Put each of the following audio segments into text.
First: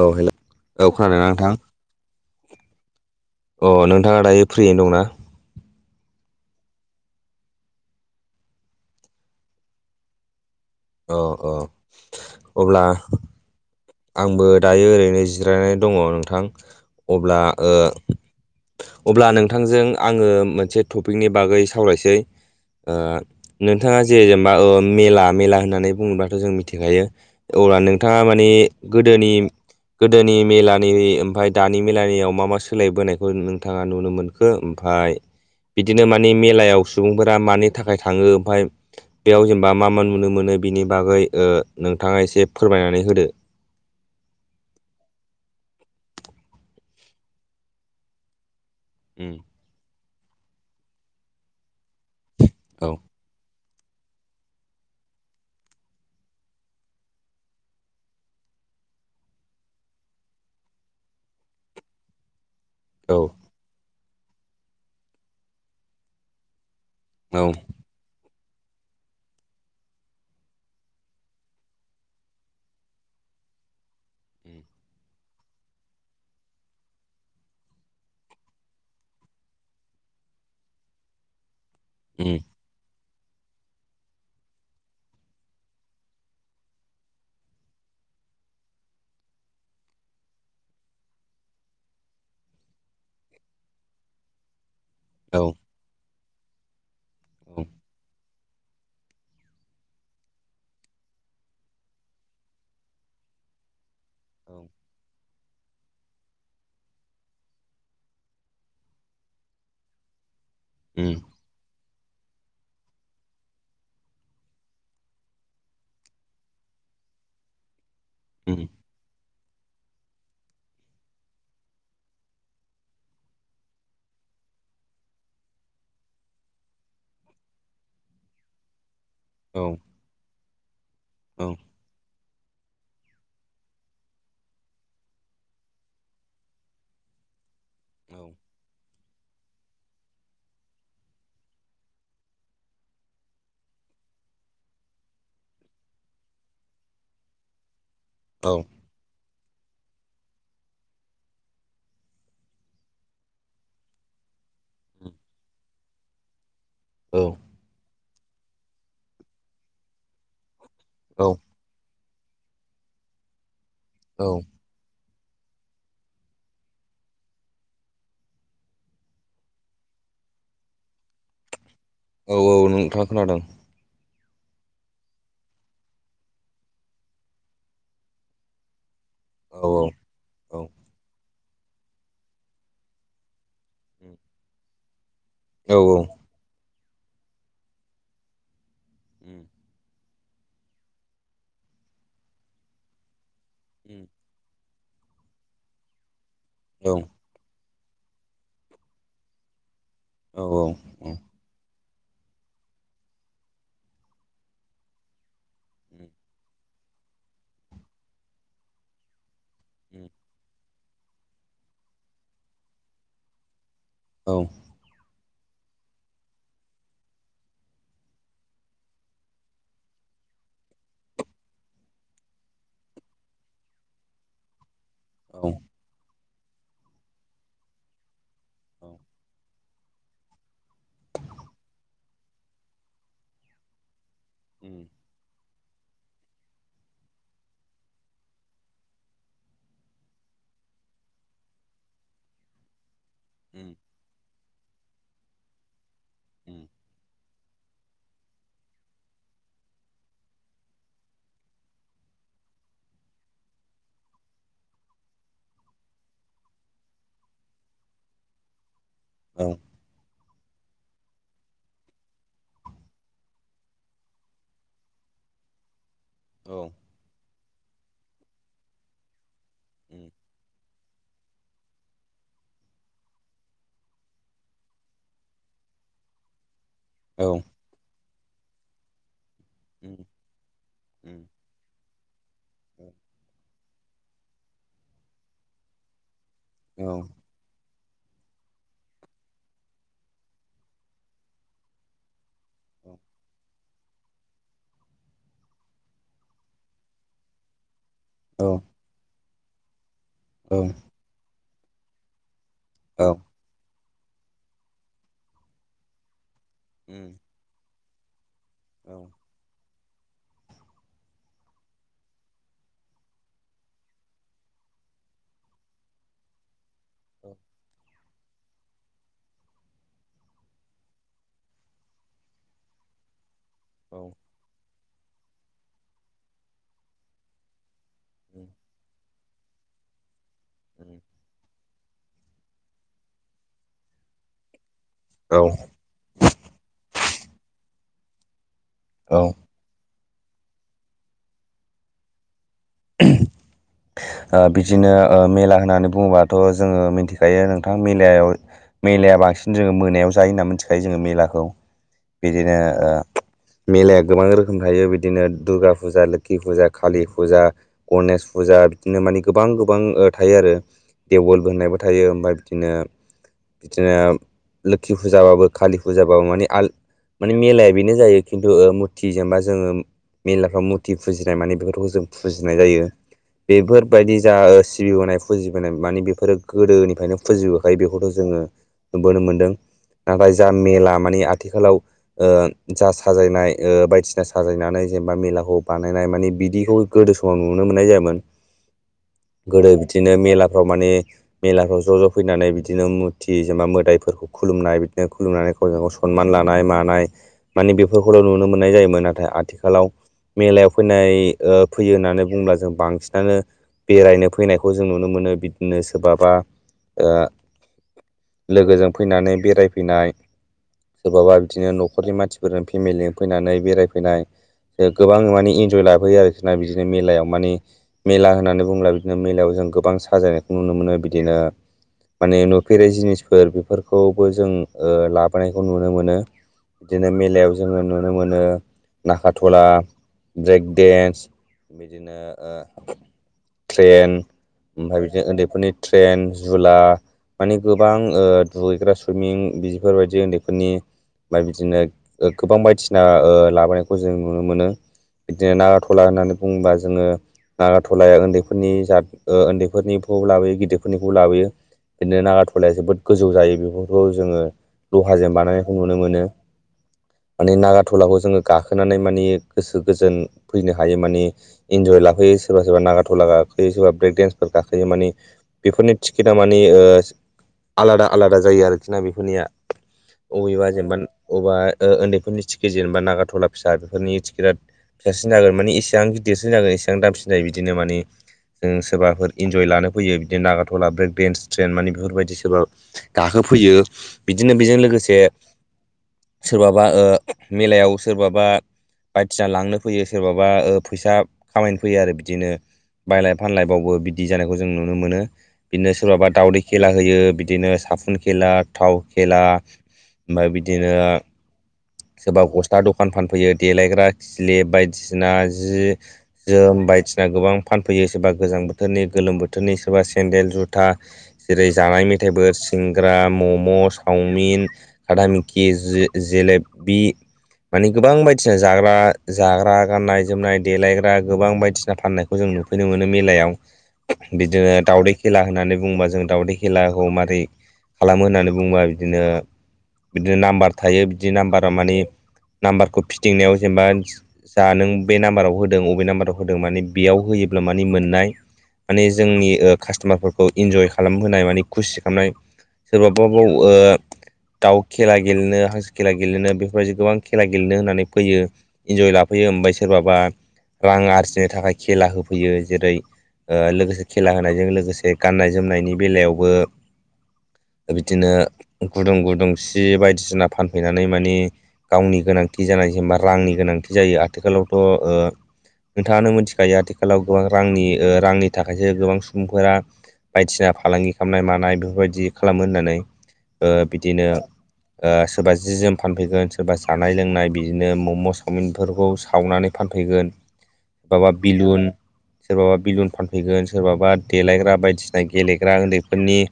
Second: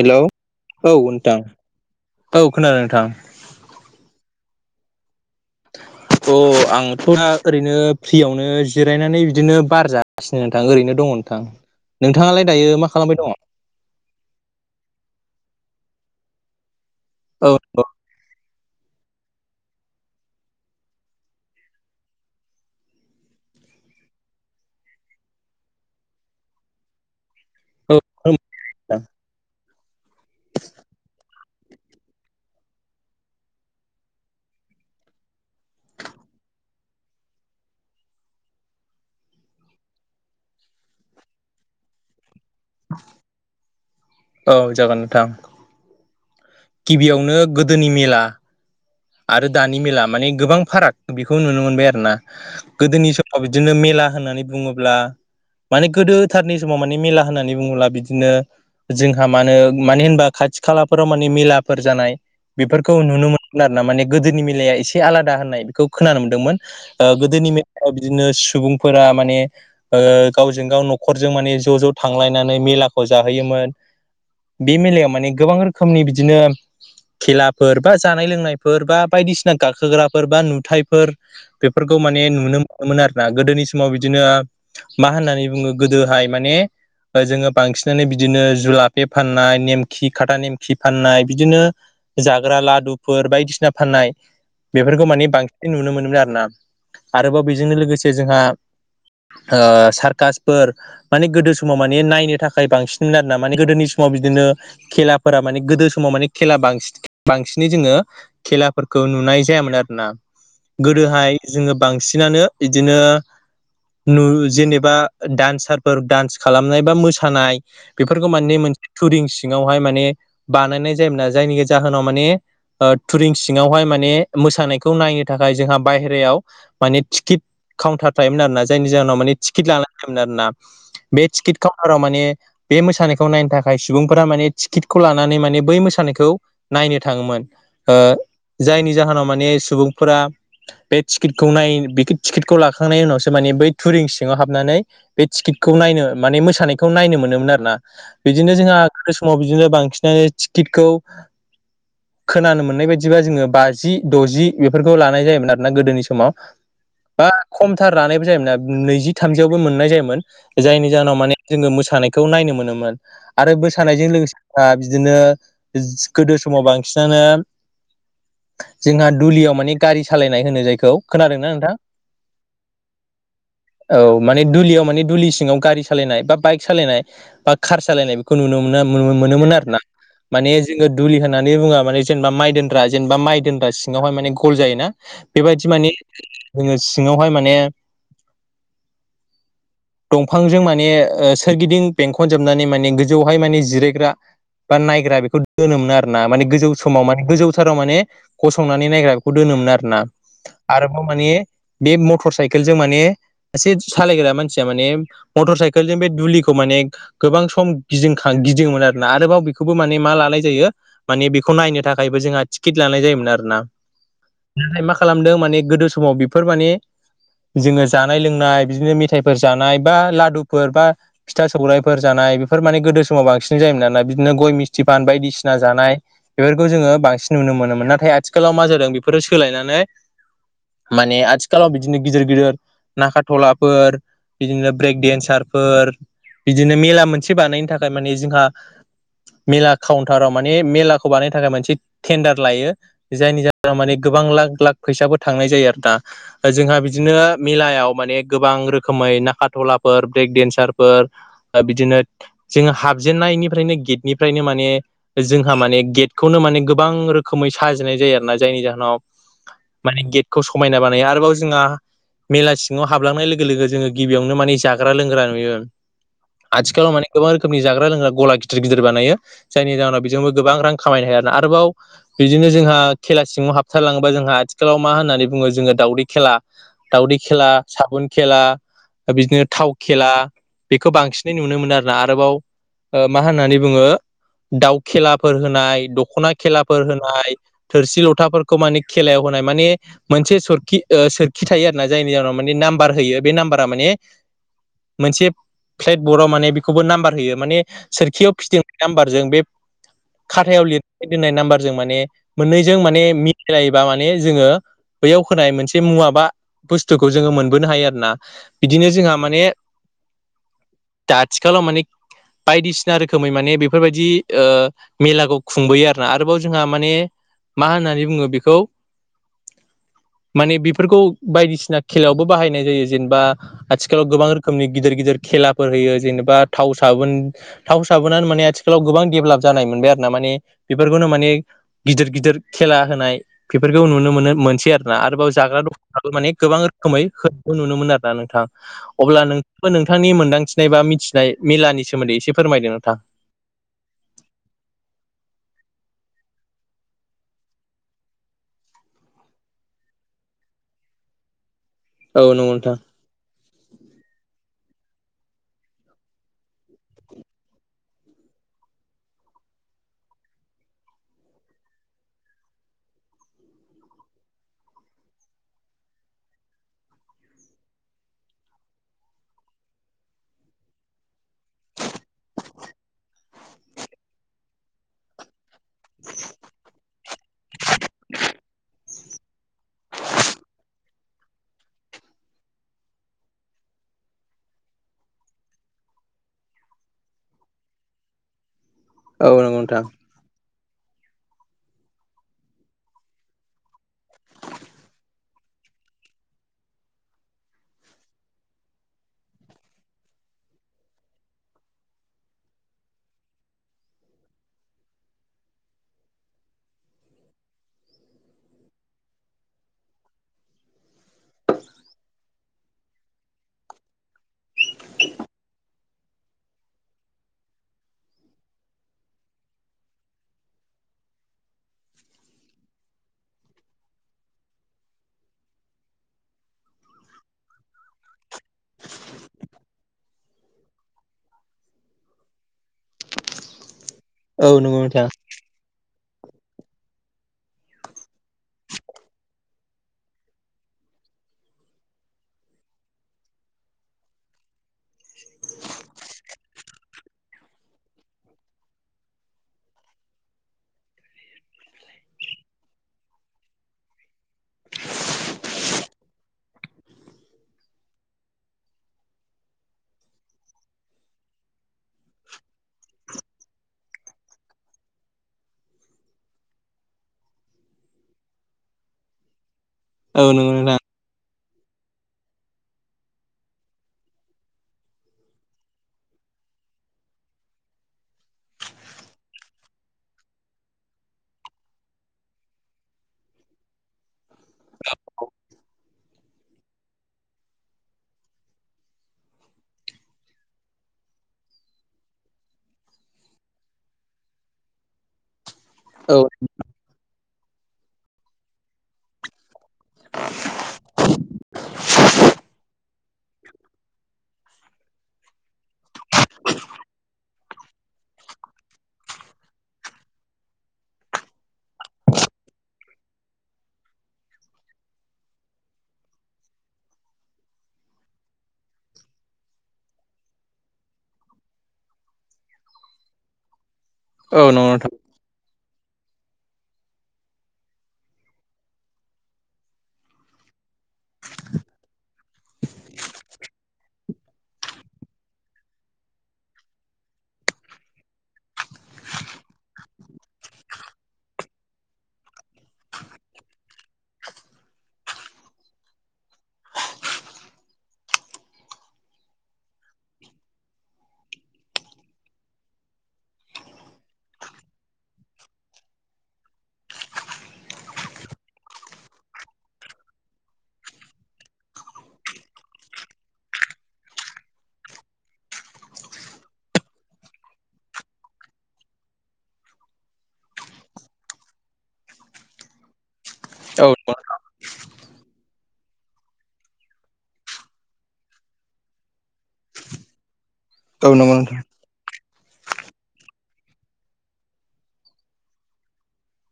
औ हेल' औ खोनादोंना नोंथां औ खोनादों नोंथां अ नोंथाङा दायो फ्रियैनो दंना अ आंथ दा ओरैनो फ्रियावनो जिरायनानै बिदिनो बार जा गासिनो नोंथां ओरैनो दङ अ नोंथां अ नोंथाङालाय दायो अब्ला मा खालामबाय दङ आंबो दायो ओरैनो जिरायनानै दङ नोंथां अब्ला औ ओ अब्ला नोंथांजों आङो मोनसे टपिकनि बागै सावरायसै ओ नोंथाङा जे जेनबा ओ मेला मेला होननानै बुङोबाथ जों मिथिखायो अब्ला औ नोंथाङा माने गोदोनि गोदोनि मेलानि ओमफफ्राय दानि मेलानियाव मा मा सोलायबोनायखौ नोंथाङा नुनो मोनखो ओमफ्राय बिदिनो माने मेलायाव सुबुंफोरा मानि थाखाय थाङो ओमफाय बेयाव जेनेबा मा मा नुनो मोनो बिनि बागै नोंथाङा एसे फोरमायनानै होदो। औ जागोन नोंथां। गिबियावनो गोदोनि मेला। उम आरो दानि मेला माने गोबां फाराग बेखौ नुनो मोनबाय आरो ना औ गोदोनि समाव बिदिनो मेला होननानै बुङोब्ला माने गोदोथारनि समाव माने मेला होननानै बुङोब्ला बिदिनो जोंहा मानो मानो होनबा खाथि खालाफोराव माने मेलाफोर जानाय बेफोरखौ औ नुनो मोनोन आरो ना माने गोदोनि मिलाया एसे आलादा होननाय बेखौ खोनानो मोनदोंमोन। ओ औ गोदोनि मेलाव बिदिनो सुबुंफोरा माने गावजों गाव न'खरजों माने ज' ज' थांलायनानै मेलाखौ जाहोयोमोन। उम बे मेलायाव माने गोबां रोखोमनि बिदिनो खेलाफोर बा जा जानाय लोंनायफोर बा बायदिसिना गाखोग्राफोर बा नुथायफोर बेफोरखौ माने नुनो मो मोन आरोना गोदोनि समाव बिदिनो मा होननानै बुङो गोदोहाय माने जोङो बांसिनानो बिदिनो जुलाफे फाननाय नेमखि खाथा नेमखि फाननाय बिदिनो जाग्रा लादुफोर बायदिसिना फाननाय बेफोरखौ माने औ बांसिन नुनो मोनोन आरो ना। आरोबाव बेजोंनो लोगोसे जोंहा ओ सार्कासफोर माने गोदो समाव माने नायनो थाखाय बांसिन आरोना माने गोदोनि स समाव बिदिनो औ खेलाफोरा माने गोदो समाव माने खेला बांसिन बांसिन जोङो खेलाफोरखौ नुनाय जायामोन आरोना उम गोदोहाय जोङो बांसिनानो बिदिनो नु जेनेबा डान्सारफोर डान्स खालामनाय बा मोसानाय बेफोरखौ माने उम मोनसे थुरिं सिङावहाय माने बानायनाय जायोमोना जायनि जाहोनाव माने थुरिं सिङावहाय माने मोसानायखौ नायनो थाखाय जोंहा बायेरायाव मानि टिकिट काउन्टार थायोमोन आरो ना जायनि जाहोनाव माने औ टिकिट लानाय जायोमोन आरो ना बे औ टिकिट काउन्टाराव माने बे मोसानायखौ नायनो थाखाय सुबुंफोरा माने टिकिटखौ लानानै माने बै मोसानायखौ नायनो थाङोमोन ओ औ जायनि जाहोनाव माने सुबुंफोरा बे टिकिटखौ नाय टिकेटखौ लाखांनायनि उनावसो माने बै थुरिं सिङाव हाबनानै बे टिकिटखौ नायनो माने मोसानायखौ नायनो मोनोमोन आरो ना। औ बिदिनो जोंहा गोबां समाव बिदिनो बांसिनानो टिकिटखौ खोनानो मोननाय बायदिबा जोङो बाजि द'जि बेफोरखौ लानाय जायोमोन आरोना गोदोनि समाव। बा खमथार लानायबो जायोमोनना नैजि थामजियावबो मोननाय जायोमोन जायनि जाहोनाव औ माने जोङो मोसानायखौ नायनो मोनोमोन आरो मोसानायजों औ लोगोसेहा बिदिनो गोदो समाव बांसिनानो जोंहा दुलियाव माने गारि सालायनाय होनो जायखौ खोनादों ना नोंथां? औ औ नोंथां खोनादों। औ माने दुलियाव माने दुलि सिङाव गारि सालायनाय बा बाइक सालायनाय बा खार सालायनाय बेखौ नुनो मोन मोनोमोन औ आरोना माने औ जोङो दुलि होन नानै बुंङा माने जेनेबा माइ दोन्रा जेनेबा माइ दोनग्रा सिङावहाय माने गल जायोना। बेबायदि औ माने जोङो सिङावहाय माने दंफांजों माने सोरगिदिं बेंखनजोबनानै माने गोजौहाय माने जिरायग्रा बा नायग्रा बेखौ दोनोमोन आरोना माने गोजौ समाव माने गोजौ माने गंनानै नायग्रा बेखौ दोनोमोन आरोना आर औ माने बे मटर साइकेलजों माने सासे सालायग्रा मानसिया माने मटर साइकेलजों बे दुलिखौ माने गोबां सम गिदिंखां गिदिंयोमोन आरोना आरोबाव बेखौबो माने मा लानाय जायो माने बेखौ नायनो थाखायबो जोंहा टिकिट लानाय जायोमोन आरोना। औ। नाथाय मा खालामदों माने गोदो समाव बेफोर माने जोङो जानाय लोंनाय बिदिनो मेथायाइफोर जानाय बा लादुफोर बा फिथा सौरायफोर जानाय बेफोर माने गोदो समाव बांसिन जायोना बिदिनो गय मिस्थि फा जानाय बेफोरखौ जोङो बांसिन नुनो मोनोमोन नाथाय आथि खालाव मा जादों बेफोरो सोलायनानै माने आथिखालाव बिदिनो गिदिर गिदिर नागा थलाफोर बिदिनो ब्रेक डेन्सार फोर बिदिनो मेला मोनसे बानायनो थाखाय माने जोंहा मेला खाउ नताराव माने मेलाखौ बानायनो थाखाय मोनसे टेन्डार लायो जायनि जाहोनाव माने गोबां लाख लाख फैसाबो थांनाय जायो आरो ना। जोंहा बिदिनो मेलायाव माने गोबां रोखोमै नाखाराथलाफोर ब्रेक डेनसारफोर बिदिनो जोङो हाबजेननायनिफ्रायनो गेटनिफ्रायनो माने जोंहा माने गेटखौनो माने गोबां रोखोमै साजिनाय जायो आरो ना जायनि जाहोनाव माने गेटखौ समायना बानायो आरोबाव जोंहा मेला सिङाव हाबलांनाय लोगो लोगो जोङो गिबियावनो माने जाग्रा लोंग्रा नुयो आथिखालाव माने गोबां रोखोमनि जाग्रा लोंग्रा गला गिदिर गिदिर बानायो जायनि जाहोनाव बेजोंबो गोबां रां खामायनो हाया आरोना आरोबाव बिदिनो जोंहा खेला सिङाव हाबथारलाङोबा जोंहा आथिखालाव मा होननानै बुङो जोङो दावदै खेला दाउदै खेला साबुन खेला बिदिनो थाव खेला बेखौ बांसिनै नुनो मोनो आरो ना आरोबाव मा होननानै बुङो दाउ खेलाफोर होनाय दखना खेलाफोर होनाय थोरसि लथाफोरखौ माने खेलायाव होनाय माने मोनसे सोरखि ओ सोर खिथायो आरोना जायनि जाउनाव माने नाम्बार होयो बे नामबार थारमाने मोनसे प्लेद बर्दाव माने बेखौबो नामबार होयो माने सोरखियाव फिदिंनाय नाम्बारजों बे खाथायाव लिरना दोननाय नाम्बारजों माने मोननैजों औ माने मिलालायोबा माने जोङो बैयाव होनाय मोनसे मुवा बा औ बुस्थुखौ जोङो मोनबोनो हायो आरो ना औ बिदिनो जोंहा माने दा आथिखालाव माने बायदिसिना रोखोमै माने बे बेफोरबायदि ओ मेलाखौ खुंबोयो आरोना आरोबाव जोंहा माने औ मा होननानै बुङो बेखौ माने बेफोरखौ बायदिसिना खेलायावबो बाहायनाय जायो जेनेबा आथिखालाव औ गोबां रोखोमनि गिदिर गिदिर खेलाफोर होयो जेनेबा थाव साबोन थाव साबोनानो माने आथिखालाव गोबां डेभेलप जानाय मोनबाय आरो ना माने बेफोरखौनो माने गिदिर गिदिर खेला होनाय बेफोरखौ नुनो मोनो मोनसै आरोना आरोबाव औ जाग्रा ओ द माने गोबां रोखोमै होनखौ नुनो मोनो आरोना नोंथां अब्ला नों बा नोंथांनि मोन्दांथिनाय बा मिथिनाय मेलानि सोमोन्दै एसे फोरमायदो नोंथां [inaudible] ओ बिदिनो मेला होननानै बुङोबाथ जोङो मिथिखायो नोंथां मेलायाव मेलाया बांसिन जोङो मोनायाव जायो होनना मिथिखायो जोङो मेलाखौ औ नंगौ बिदिनो नोंथां मेलाया गोबां रोखोम थायो बिदिनो दुर्गा फुजा लोखि फुजा कालि फुजा गनेस फुजा बिदिनो माने गोबां गोबां थायो आरो देवल होननायबो थायो ओमफ्राय बिदिनो बिदिनो लोखि फुजाबाबो कालि फुजाबाबो माने आल माने मेलाया बेनो जायो खिन्थु मुरथि जेनेबा जोङो मेलाफ्राव मुरथि फुजिनाय माने बेफोरखौ जों फुजि नाय जायो बेफोरबायदि जा सिबिबोनाय फुजिबोनाय माने बेफोरो गोदोनिफ्रायनो फुजिबोखायो बेखौथ जोङो नुबोनो मोन्दों नाथाय जा मेला माने आथिखालाव ओ जा साजायनाय ओ बायदिसिना साजायनानै जेनेबा मेलाखौ बानायनाय माने बिदिखौ गोदो समाव नुनो मोननाय जायामोन औ नंगौ गोदो नोंथां बिदिनो मेलाफ्राव माने मेलाफ्राव ज' ज' फैनानै बिदिनो मुरथि जेनबा मोदायफोरखौ खुलुमनाय बिदिनो खुलुमनानै गावजों गाव सनमान लानाय मानाया मानिे बेफोरखौल नुनो मोननाय जायोमोन नाथाय आथिखालाव मेलायाव फैनाय ओ फैयो होननानै बुंङोब्ला जों बांसिनानो बेरायनो फैनायखौ जों नुनो मोनो बिदिनो सोरबाबा लोगोजों फैनानै बेरायफैनाय। सोरबाबा बिदिनो न'खरनि मानसिफोरजों फेमिलिजों फैनानै बेरायफैनाया गोबां माने इन्जय लाबोैयो आरोखि ना बिदिनो मेलायाव माने ओ मेला होननानै बुङोब बिदिनो मेलायाव जों गोबां साजायनायखौ नुनो मोनो बिदिनोहा माने नुफेरै जिनिसफोर बेफोरखौबो जों लाबोनायखौ नुनो मोनो। बिदिनो मेलायाव जोङो नुनो मोनो नाखाथला ब्रेक डेन्स आ बिदिनो ट्रेन औ नंगौ ओमफ्राय नोंथां बिदिनो ओन्दैफोरनिओ ट्रेन जुलाओ माने गोबां दुगैग्रा सुइमिं बिदिफोरबायदि उन्दैफोरनिओ ओमफ्राय बिदिनो गोबां बायदिसिना लाबोनायखौ जों नुनो मोनोना। बिदिनो नाखाथला होननानै बुङोबा जोङोओ नाखाथलाया उन्दैफोरनि जा उन्दैफोरनिखौ लाबोयो गिदिरफोरनिखौ लाबोयो बिदिनो नाखाथ'लाया जोबोद गोजौ जायो बेफोरखौ जोङो लहाजों बानायनायखौ नुनो मोनो। माने नागाथलाखौ जोङो गाखोनानै मानि गोसो गोजोन फैनो हायो माने ओ। इन्जय लाखोयो सोरबा सोरबा नागाथला गाखोयो सोरबा ब्रेक देन्सफोर गाखोयो माने बेफोरनि टिकेटा ओ माने आलादा आलादा जायो आरोखि ना बेफोरनिया औ नंगौ एबा नोंथां जेनेबा अबावबा ओन्दैफोरनि टिकेट जेनेबा नागाथला फिसा बेफोरनि टिकेटआ फिसासिन जागोन माने एसेबां गिदिरसिन जागोन एसेबां दामसिन जायो बिदिनो माने ओ जों सोरबाफोर इन्जय लानो फैयो बिदिनो नागाथला ब्रेक देन्स ट्रेन माने बेफोरबायदि सोरबा। गाखोफैयो बिदिनो बेजों लोगोसे ओ सोरबाबा मेलायाव सोरबाबा बायदिसिना लांनो फैयो सोरबाया फैसा खामायनो फैयो आरो बिदिनो बायलाय फानलाय बावबो बिदि जानायखौ जों नुनो मोनो ओ। बिदिनो औ सोरबा दावदै खेला होयो बिदिनो साफुन खेला थाव खेला ओमफ्राय बिदिनोओ सोरबा गस्ला दखान फानफैयो देलायग्रा, खिलिब बायदिसिना जि जोम बायदिसिना गोबां फानफैयो सोरबा गोजां बोथोरनि गोलोम बोथोरनि सोरबा सेन्देल, जुथा जेरै जानाय मेथाइफोर सिंग्रा, मम, चावमिन काता नेमकि जेलेबिओ मानि गोबां बायदिसिना जाग्रा जाग्रा गाननाय-जोमनाय देलायग्रा गोबां बायदिसिना फाननाय खौ जों नुफैनो मोनो मेलायाव औ नंगौ बिदिनो नोंथां दावदै खेला होननानै बुङोबा जों दावदै खेलाखौ मारै खालामो होननानै बुङोबा बिदिनोओ बिदिनो नाम्बार थायो बिदि नाम्बारा माने नाम्बारखौ फिथिंनायाव जेनेबा जा नों बे नाम्बाराव होदों अबे नाम्बाराव होदों माने बेयाव होयोब्ला माने मोननाय माने जोंनि कास्टमारफोरखौ इन्जय खालामहोनाय माने खुसि खालामनायो सोरबाबा बाव दाउ खेला गेलेनो हांसो खेला गेले गेलेनो बेफोरबायदि गोबां खेला गेलेनो होननानै फैयो इन्जय लाफैयो ओमफ्राय सोरबाबाओ रां आरजिनो थाखाय खेला होफैयो जेरैयो लोगोसे खेला होनायजों लोगोसे गाननाय जोमनायनि बेलायावबो बिदिनो गुदुं गुदुं सि बायदिसिना फान फैनानै मानै गावनि गोनांथि जानाय जेनेबा रांनि गोनांथि जायो आथिखालावथ' नोंथाङानो मिथिखायो आथिखालाव गोबां रांनि रांनि थाखायसो गोबां सुबुंफोरा बायदिसिना फालांगि खालामनाय मानाय बेफोरबायदि खालामो होननानै। औ बिदिनो ओ सोरबा जि जोम फानफैगोन सोरबा जानाय लोंनाय बिदिनो मम सावमिनफोरखौ सावनानै फानफैनाय औ माबा नंगौ नोंथां बेलुना सोरबाबा बेलुन फानफैगोन सोरबाबा देलायग्रा बायदिसिना गेलेग्रा उन्दैफोरनि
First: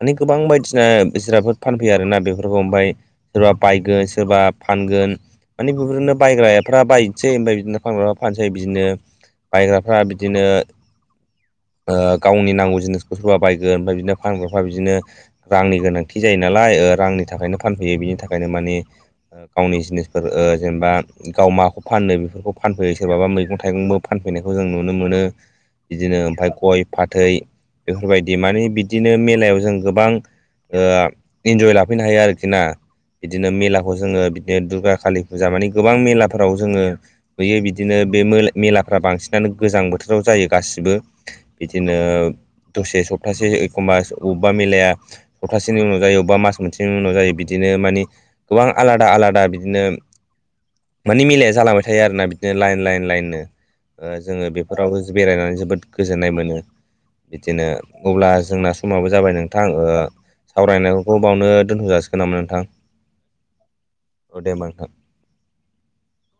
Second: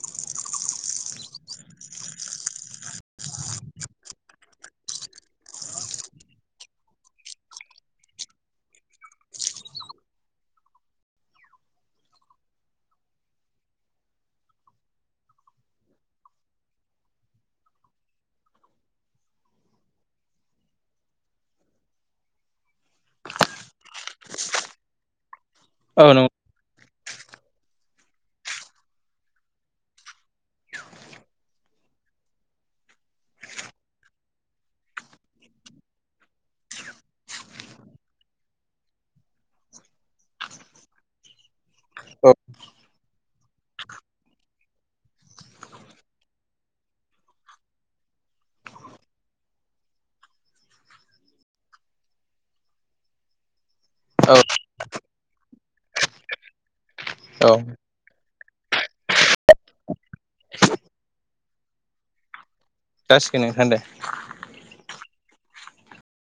माने गोबां बायदिसिना जिरादफोर फानफैयो आरोना बेफोरखौ ओमफाय सोरबा बायगो सोरबा फानगोन। माने बेफोरनो बायग्राफ्रा बायसै ओमफ्राय बिदिनो फानग्राफ्रा फानसै बिदिनो बायग्राफ्रा बिदिनो ओ गावनि नांगौ जिनिसखौ सोरबा बायगोन ओमफ्राय बिदिनो फानग्राफ्रा बिदिनो रांनि गोनांथि जायो नालाय ओ रांनि थाखायनो फानफैयो बिनि थाखायनो माने ओ गावनि जिनिसफोर ओ जेनेबा गाव माखौ फानो बेफोरखौ फानफैयो सोरबाबा मैगं-थाइगंबो फानफैनायखौ जों नुनो मोनो औ बिदिनो नंगौ ओमफ्राय गय फाथै बेफोर बायदि माने बिदिनो मेलायाव जों गोबां ओ इन्जय लाफैनो हायो आरोखि ना। बिदिनो मेलाखौ जोङो बिदिनो दुर्गा, कालि फुजा माने गोबां मेलाफोराव जोङो नुयो बिदिनो बे मो-मेलाफ्रा बांसिनानो गोजां बोथोराव जायो गासिबो। बिदिनो दसे सप्तासे एखमबा अबेबा मिलाया हप्थासेनि उनाव जायो अबबा मास मोनसेनि उनाव जायो बिदिनो मानि गोबां आलादा आलादा बिदिनो मानि मिलाया जालांबाय थायो आरोना बिदिनो लाइन लाइन लाइननो ओ औ औ जोङो बेफोरावबो बेरायनानै जोबोद गोजोन्नाय मोनो। औ बिदिनो अब्ला जोंना समाबो जाबाय नोंथां ओ। सावरायनायखौ बावनो दोनथ' जाासिगोन नामा नोंथां? जासिगोन नोंथां दे। औ दे होमबा नोंथां।